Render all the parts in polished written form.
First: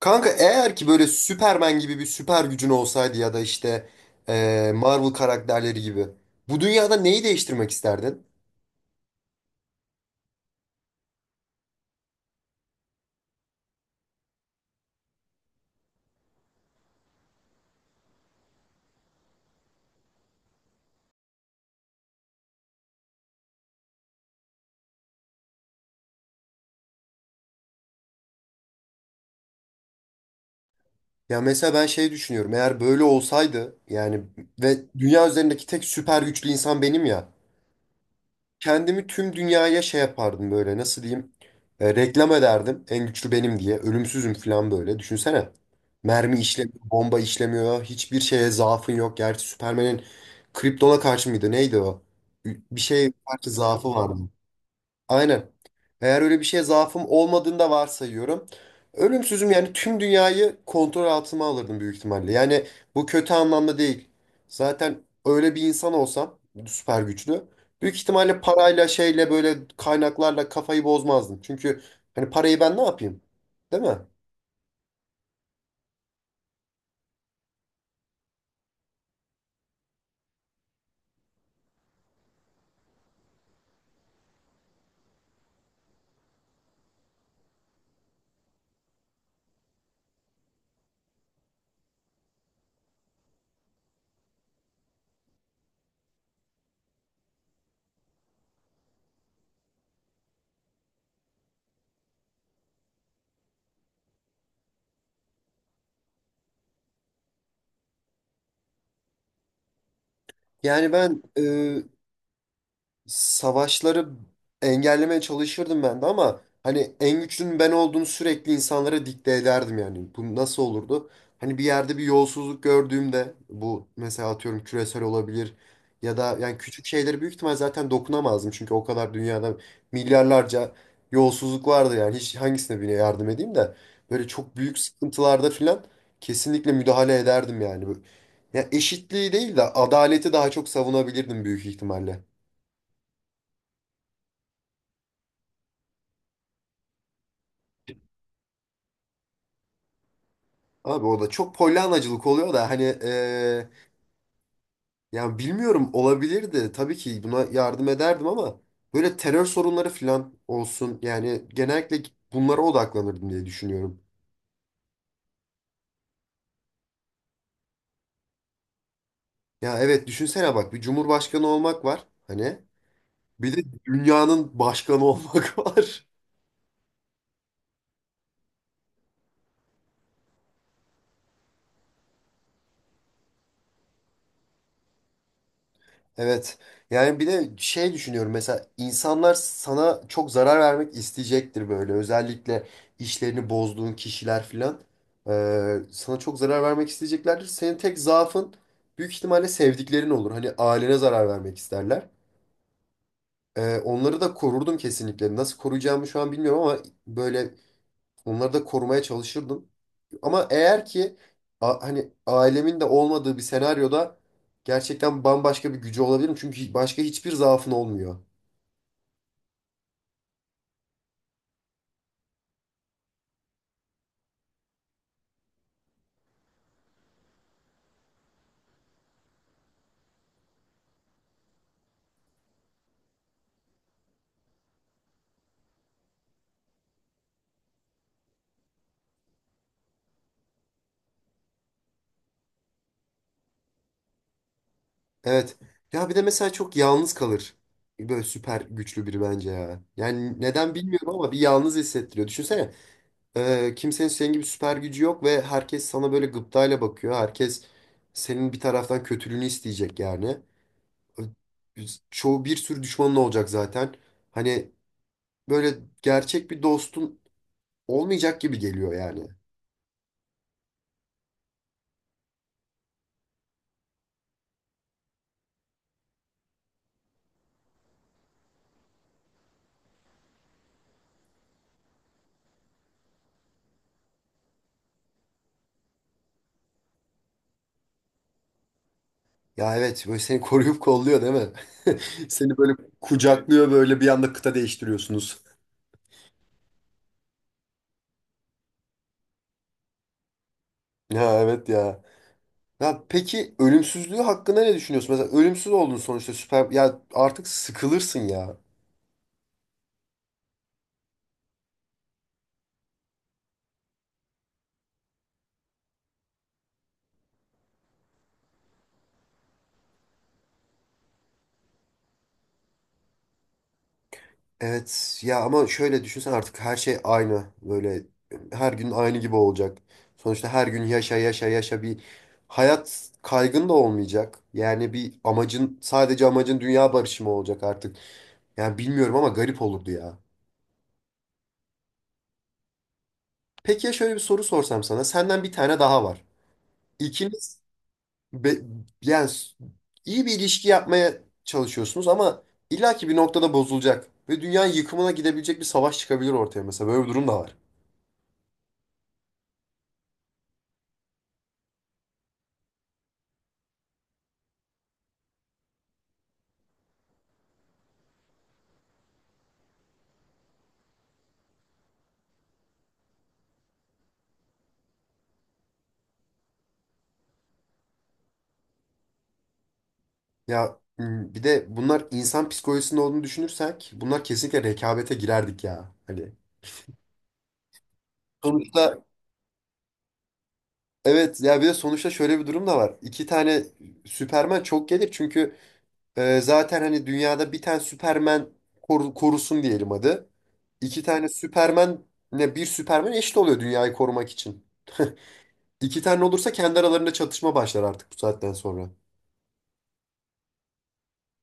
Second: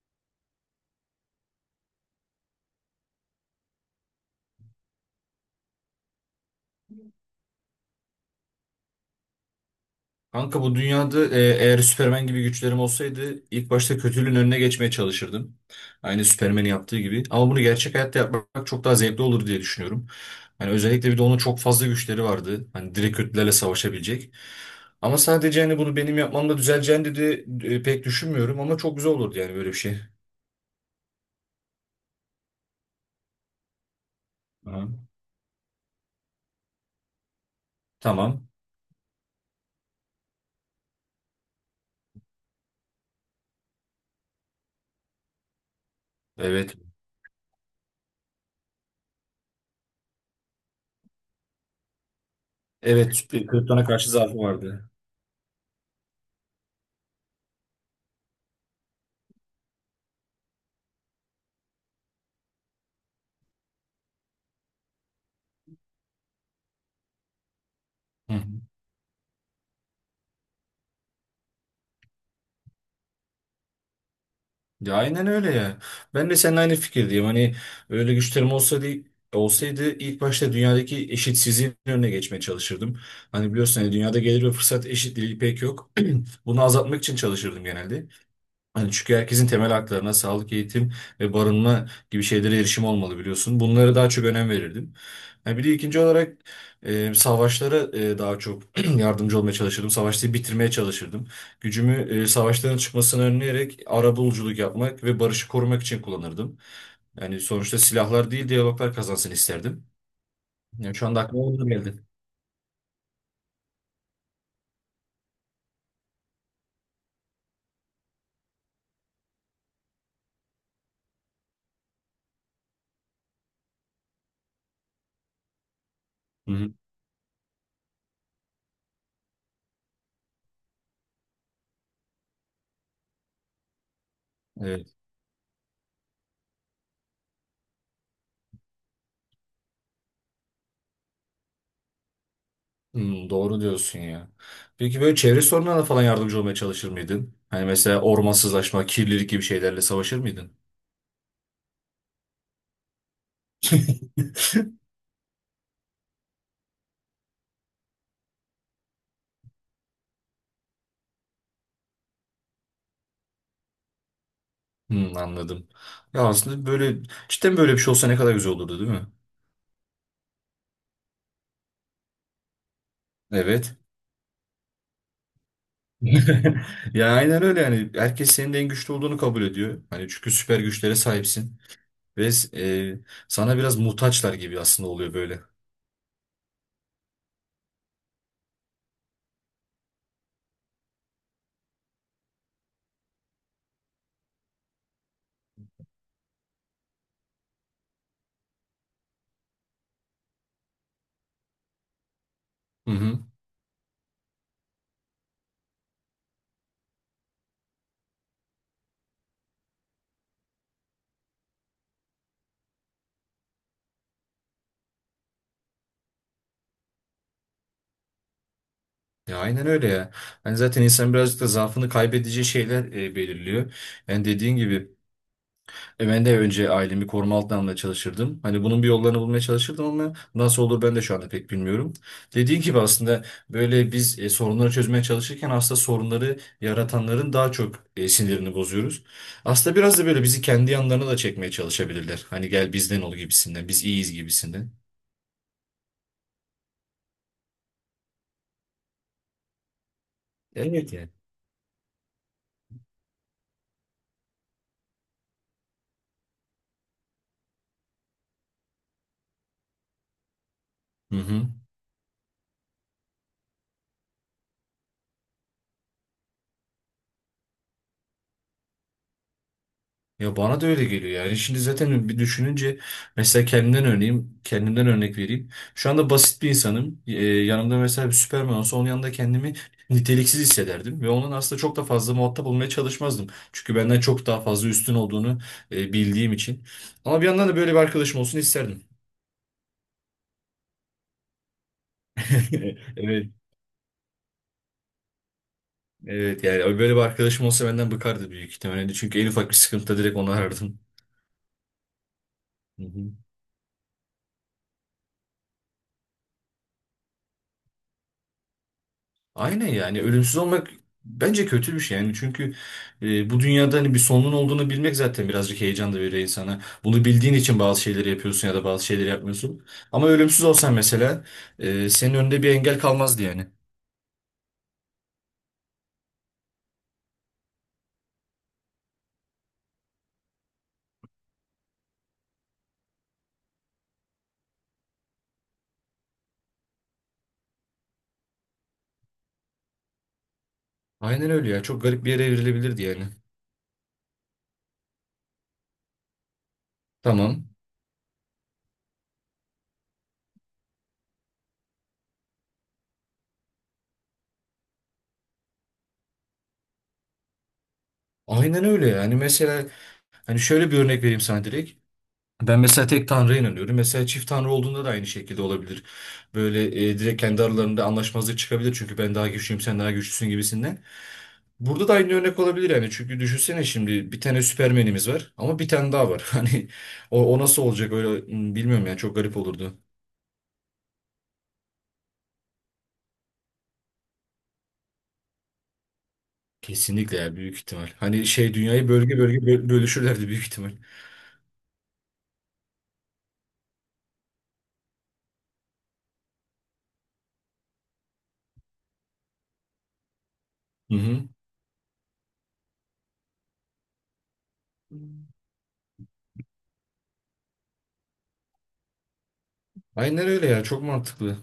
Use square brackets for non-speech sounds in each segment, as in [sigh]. Kanka eğer ki böyle Superman gibi bir süper gücün olsaydı ya da işte Marvel karakterleri gibi bu dünyada neyi değiştirmek isterdin? Kanka bu dünyada eğer Süpermen gibi güçlerim olsaydı ilk başta kötülüğün önüne geçmeye çalışırdım. Aynı Süpermen'in yaptığı gibi. Ama bunu gerçek hayatta yapmak çok daha zevkli olur diye düşünüyorum. Hani özellikle bir de onun çok fazla güçleri vardı. Hani direkt kötülerle savaşabilecek. Ama sadece hani bunu benim yapmamla düzeleceğini dedi pek düşünmüyorum ama çok güzel olurdu yani böyle bir şey. Ya mesela ben şey düşünüyorum, eğer böyle olsaydı yani ve Aha. dünya üzerindeki tek süper güçlü insan benim ya. Tamam. Kendimi tüm dünyaya şey yapardım, böyle nasıl diyeyim, reklam ederdim en güçlü benim diye, ölümsüzüm falan. Böyle düşünsene, mermi Evet. işlemiyor, bomba işlemiyor, hiçbir şeye zaafın yok. Gerçi Superman'in Krypton'a karşı mıydı neydi, o bir şey Evet, karşı Krypton'a zaafı karşı vardı. zaafı vardı. Aynen. Eğer öyle bir şeye zaafım olmadığını da varsayıyorum. Ölümsüzüm yani tüm dünyayı kontrol altıma alırdım büyük ihtimalle. Yani bu kötü anlamda değil. Zaten öyle bir insan olsam, süper güçlü. Büyük Hı. ihtimalle hı. parayla şeyle böyle kaynaklarla kafayı bozmazdım. Çünkü hani parayı ben ne yapayım? Değil mi? Ya aynen öyle ya. Ben de seninle aynı fikirdeyim. Hani öyle güçlerim olsa değil, olsaydı ilk başta dünyadaki eşitsizliğin önüne geçmeye çalışırdım. Hani biliyorsun hani dünyada gelir ve fırsat eşitliği pek yok. [clears throat] Bunu azaltmak için çalışırdım genelde. Hani çünkü herkesin temel haklarına sağlık, eğitim ve barınma gibi şeylere erişim olmalı biliyorsun. Bunlara daha çok önem verirdim. Ha, bir de ikinci olarak savaşlara daha çok [clears throat] yardımcı olmaya çalışırdım. Savaşları bitirmeye çalışırdım. Gücümü savaşların çıkmasını önleyerek arabuluculuk yapmak ve barışı korumak için kullanırdım. Yani sonuçta silahlar değil diyaloglar kazansın isterdim. Yani Yani şu anda ben aklıma onlar geldi. savaşları engellemeye çalışırdım ben de, ama hani en güçlünün ben olduğumu sürekli insanlara dikte ederdim yani. Bu nasıl olurdu? Hani bir yerde bir yolsuzluk gördüğümde, bu mesela atıyorum küresel olabilir ya da, yani Hı küçük şeylere büyük ihtimal zaten dokunamazdım. Çünkü o kadar dünyada milyarlarca yolsuzluk vardı yani, hiç hangisine, birine yardım edeyim de. Böyle çok büyük hı. sıkıntılarda filan kesinlikle müdahale ederdim yani. Böyle- ya eşitliği değil de adaleti daha çok savunabilirdim büyük ihtimalle. Doğru diyorsun ya. Peki böyle çevre sorunlarına falan yardımcı olmaya çalışır mıydın? Hani mesela ormansızlaşma, kirlilik gibi şeylerle savaşır mıydın? Abi o da çok polyanacılık oluyor da, hani yani bilmiyorum, olabilirdi. Tabii ki buna yardım ederdim ama böyle terör sorunları falan olsun. Yani genellikle bunlara odaklanırdım diye düşünüyorum. Anladım. Ya aslında böyle cidden böyle bir şey olsa ne kadar güzel olurdu değil mi? Ya evet, düşünsene bak, bir cumhurbaşkanı olmak var hani. Bir de Evet. dünyanın başkanı [laughs] olmak var. [laughs] Ya aynen öyle yani. Herkes senin de en güçlü olduğunu kabul ediyor. Hani çünkü süper güçlere sahipsin. Ve sana biraz muhtaçlar gibi aslında oluyor böyle. Evet. Yani bir de şey düşünüyorum, mesela insanlar sana çok zarar vermek isteyecektir böyle. Özellikle işlerini bozduğun kişiler filan, sana çok zarar vermek isteyeceklerdir. Senin tek zaafın büyük ihtimalle sevdiklerin olur. Hani ailene zarar vermek isterler. Hı hı. Onları da korurdum kesinlikle. Nasıl koruyacağımı şu an bilmiyorum ama böyle onları da korumaya çalışırdım. Ama eğer ki a- hani ailemin de olmadığı bir senaryoda, gerçekten bambaşka bir gücü olabilirim. Çünkü başka hiçbir zaafın olmuyor. Ya aynen öyle ya. Hani zaten insan birazcık da zaafını kaybedeceği şeyler belirliyor. Yani dediğin gibi ben de önce ailemi koruma altına almaya çalışırdım. Hani bunun bir yollarını bulmaya çalışırdım ama nasıl olur ben de şu anda pek bilmiyorum. Dediğin gibi aslında böyle biz sorunları çözmeye çalışırken aslında sorunları yaratanların daha çok sinirini bozuyoruz. Aslında biraz da böyle bizi kendi yanlarına da çekmeye çalışabilirler. Hani gel bizden ol gibisinden, biz iyiyiz gibisinden. Evet. Ya bir de mesela çok yalnız kalır böyle süper güçlü biri bence ya. Yani neden Evet bilmiyorum yani. ama bir yalnız hissettiriyor. Düşünsene, kimsenin senin gibi süper gücü yok ve herkes sana böyle gıptayla bakıyor. Herkes senin bir taraftan kötülüğünü isteyecek yani. Hı hı. Çoğu, bir sürü düşmanın olacak zaten. Hani böyle gerçek bir dostun olmayacak gibi geliyor yani. Ya bana da öyle geliyor yani. Şimdi zaten bir düşününce mesela kendimden örneğim, kendimden örnek vereyim. Şu anda basit bir insanım. Yanımda mesela bir Süperman olsa onun yanında kendimi niteliksiz hissederdim ve onun aslında çok da fazla muhatap olmaya çalışmazdım. Çünkü benden çok daha fazla üstün olduğunu bildiğim için. Ama bir yandan da böyle bir arkadaşım olsun isterdim. Ya evet, böyle seni koruyup kolluyor değil mi? [laughs] Seni böyle [laughs] Evet. kucaklıyor, böyle bir anda kıta değiştiriyorsunuz. Evet yani böyle bir arkadaşım olsa benden bıkardı büyük ihtimalle. Çünkü en ufak bir sıkıntıda direkt onu arardım. Ya evet ya. Hı Ya hı. peki ölümsüzlüğü hakkında ne düşünüyorsun? Mesela ölümsüz oldun sonuçta, süper ya, artık sıkılırsın ya. Aynen yani ölümsüz olmak bence kötü bir şey yani çünkü bu dünyada hani bir sonun olduğunu bilmek zaten birazcık heyecan da veriyor insana. Bunu bildiğin için bazı şeyleri yapıyorsun ya da bazı şeyleri yapmıyorsun. Ama ölümsüz olsan mesela senin önünde bir engel kalmazdı yani. Evet ya, ama şöyle düşünsen artık her şey aynı, böyle her gün aynı gibi olacak. Sonuçta her gün yaşa yaşa yaşa, bir hayat kaygın da olmayacak. Yani bir amacın, sadece amacın dünya barışı mı olacak artık? Yani bilmiyorum ama garip olurdu ya. Aynen öyle ya çok garip bir yere evrilebilirdi yani. Peki ya şöyle bir soru sorsam sana. Senden bir tane daha var. Tamam. İkiniz be- yani s- iyi bir ilişki yapmaya çalışıyorsunuz ama illaki bir noktada bozulacak. Ve dünyanın yıkımına gidebilecek bir savaş çıkabilir ortaya mesela. Böyle bir durum da var. Aynen öyle yani mesela hani şöyle bir örnek vereyim sana direkt. Ben mesela tek tanrıya inanıyorum. Mesela çift tanrı olduğunda da aynı şekilde olabilir. Böyle direkt kendi aralarında anlaşmazlık çıkabilir. Çünkü ben daha güçlüyüm, sen daha güçlüsün gibisinden. Burada da aynı örnek olabilir yani. Çünkü düşünsene şimdi bir tane Süpermen'imiz var ama bir tane daha var. [laughs] Hani o nasıl olacak öyle bilmiyorum yani çok garip olurdu. Ya m, bir de bunlar insan psikolojisinde olduğunu düşünürsek, bunlar kesinlikle rekabete girerdik ya. Hani Kesinlikle ya büyük ihtimal. Hani şey dünyayı sonuçta, bölge bölge bölüşürlerdi büyük ihtimal. evet ya, bir de sonuçta şöyle bir durum da var. İki tane Süperman çok gelir. Çünkü zaten hani dünyada bir tane Superman koru- korusun diyelim hadi. Hı İki hı. tane Superman, ne, bir Superman eşit oluyor dünyayı korumak için. İki tane olursa kendi aralarında çatışma başlar artık bu saatten sonra. Aynen öyle ya çok mantıklı.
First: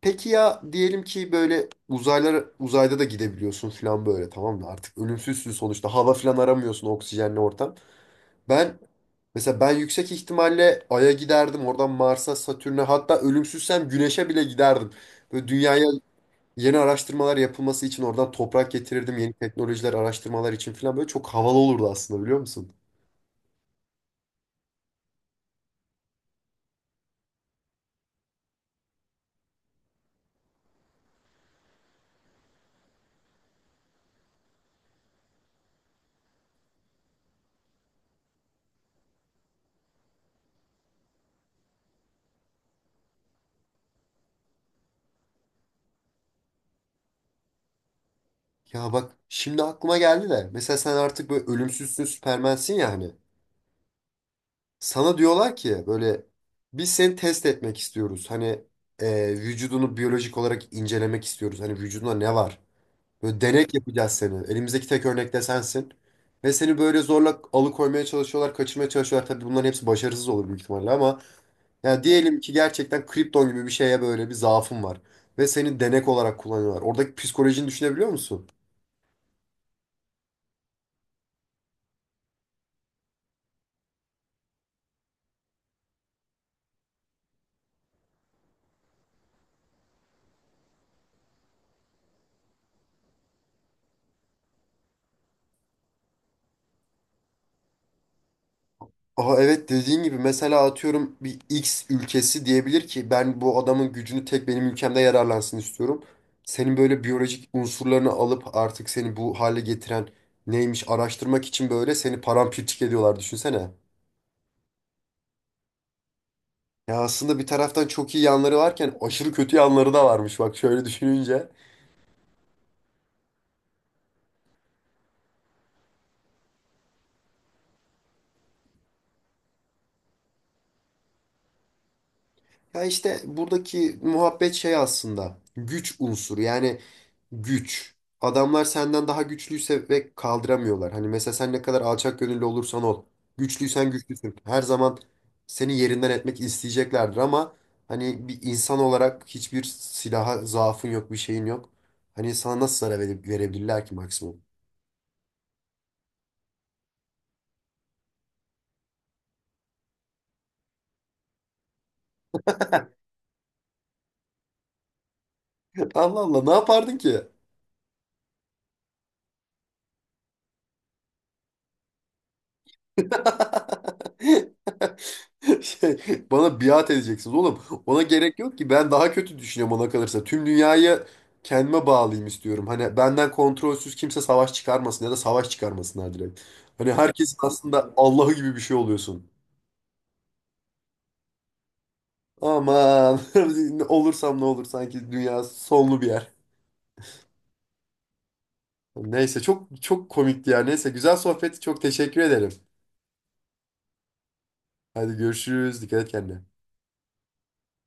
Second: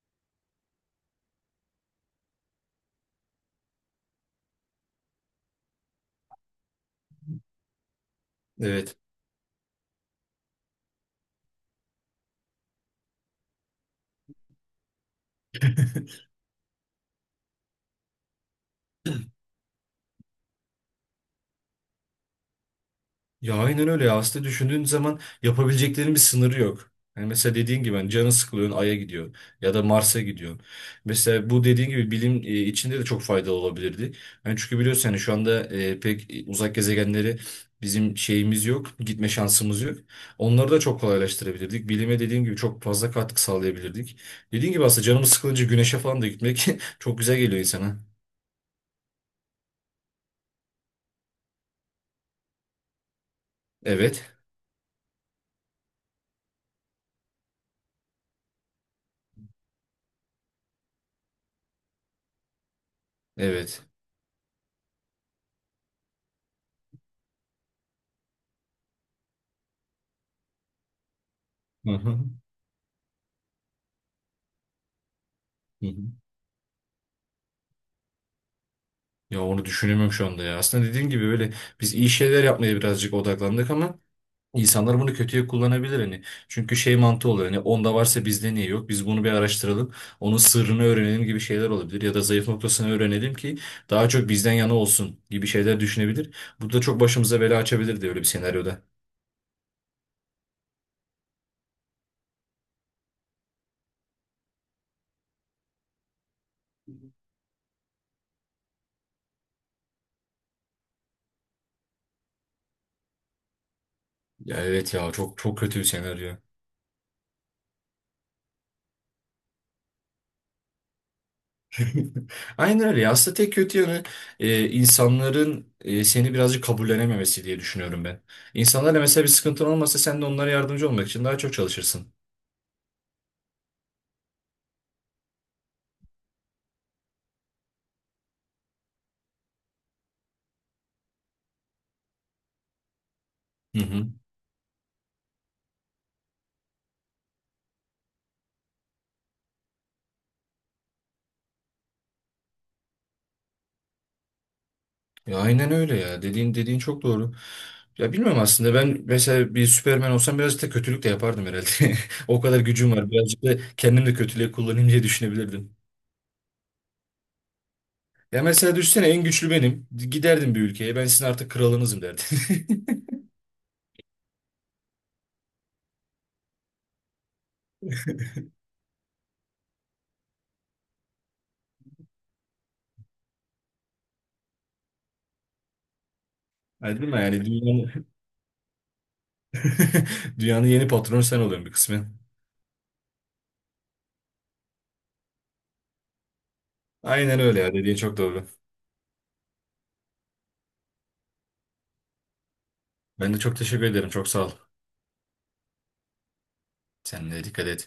Peki ya diyelim ki böyle uzaylar, uzayda da gidebiliyorsun falan, böyle tamam mı? Artık ölümsüzsün sonuçta. Hava falan aramıyorsun, oksijenli ortam. Ben Evet. mesela ben yüksek ihtimalle Ay'a giderdim. Oradan Mars'a, Satürn'e, hatta ölümsüzsem Güneş'e bile giderdim. Böyle dünyaya [laughs] yeni araştırmalar yapılması için oradan toprak getirirdim. Yeni teknolojiler, araştırmalar için falan, böyle çok havalı olurdu aslında, biliyor musun? Ya aynen öyle ya. Aslında düşündüğün zaman yapabileceklerinin bir sınırı yok. Yani mesela dediğin gibi hani canı sıkılıyor Ay'a gidiyor ya da Mars'a gidiyor. Mesela bu dediğin gibi bilim içinde de çok faydalı olabilirdi. Yani çünkü biliyorsun hani şu anda pek uzak gezegenleri bizim şeyimiz yok, gitme şansımız yok. Onları da çok kolaylaştırabilirdik. Bilime dediğim gibi çok fazla katkı sağlayabilirdik. Dediğin gibi aslında canımız sıkılınca güneşe falan da gitmek [laughs] çok güzel geliyor insana. Ya bak şimdi aklıma geldi de, mesela sen artık böyle ölümsüzsün, süpermensin ya hani. Evet, Sana diyorlar ki böyle, biz seni test etmek istiyoruz. Hani vücudunu biyolojik olarak incelemek istiyoruz. Hani vücudunda ne var? Böyle denek evet. yapacağız seni. Elimizdeki tek örnek de sensin. Ve seni böyle zorla alıkoymaya çalışıyorlar, kaçırmaya çalışıyorlar. Tabii bunların hepsi başarısız olur büyük ihtimalle ama, Hı ya hı. diyelim ki gerçekten kripton gibi bir şeye, böyle bir zaafın var. Ve seni Hı hı. denek olarak kullanıyorlar. Oradaki psikolojini düşünebiliyor musun? Ya onu düşünemiyorum şu anda ya. Aslında dediğin gibi böyle biz iyi şeyler yapmaya birazcık odaklandık ama insanlar bunu kötüye kullanabilir hani. Çünkü şey mantığı olur hani onda varsa bizde niye yok? Biz bunu bir araştıralım. Onun sırrını öğrenelim gibi şeyler olabilir ya da zayıf noktasını öğrenelim ki daha çok bizden yana olsun gibi şeyler düşünebilir. Bu da çok başımıza bela açabilir de öyle bir senaryoda. Aha, evet, dediğin gibi mesela atıyorum, bir X ülkesi diyebilir ki, ben bu adamın gücünü tek benim ülkemde yararlansın istiyorum. Senin böyle biyolojik unsurlarını alıp, artık seni bu hale getiren neymiş araştırmak için, böyle seni paramparçık ediyorlar, düşünsene. Ya evet ya çok çok kötü bir senaryo. Ya aslında bir taraftan çok iyi yanları varken aşırı kötü yanları da varmış bak şöyle düşününce. [laughs] Aynen öyle. Aslında tek kötü yanı insanların seni birazcık kabullenememesi diye düşünüyorum ben. İnsanlarla mesela bir sıkıntın olmasa sen de onlara yardımcı olmak için daha çok çalışırsın. Ya işte buradaki muhabbet şey, aslında güç unsuru yani, güç. Adamlar senden daha güçlüyse ve kaldıramıyorlar. Hani mesela sen ne kadar alçak gönüllü olursan ol, Hı güçlüysen hı. güçlüsün. Her zaman seni yerinden etmek isteyeceklerdir ama, hani bir insan olarak hiçbir silaha zaafın yok, bir şeyin yok. Hani sana nasıl zarar vere- verebilirler ki maksimum? Ya aynen öyle ya. Dediğin çok doğru. Ya bilmiyorum aslında ben mesela bir Süperman olsam birazcık da kötülük de yapardım herhalde. [laughs] O kadar gücüm var. Birazcık da kendim de kötülüğe kullanayım diye düşünebilirdim. [laughs] Allah Allah, ne yapardın ki? Ya mesela düşünsene en güçlü benim. Giderdim bir ülkeye. Ben sizin artık kralınızım derdim. [laughs] [laughs] Şey, bana biat edeceksiniz oğlum. Ona gerek yok ki. Ben daha kötü düşünüyorum, ona kalırsa tüm dünyayı kendime bağlayayım istiyorum. Hani benden kontrolsüz kimse savaş çıkarmasın, ya da savaş çıkarmasınlar direkt. Ha, Hani değil mi herkesin yani aslında dünyanın Allah'ı gibi bir şey oluyorsun. [laughs] dünyanın yeni patronu sen oluyorsun bir kısmen. Aman, [laughs] olursam ne olur sanki, dünya sonlu bir yer. Aynen öyle ya dediğin çok doğru. Neyse, çok çok komikti ya. Neyse, güzel sohbet. Çok teşekkür ederim. Ben de çok teşekkür ederim. Çok sağ ol. Hadi görüşürüz. Dikkat et kendine. Sen de dikkat et.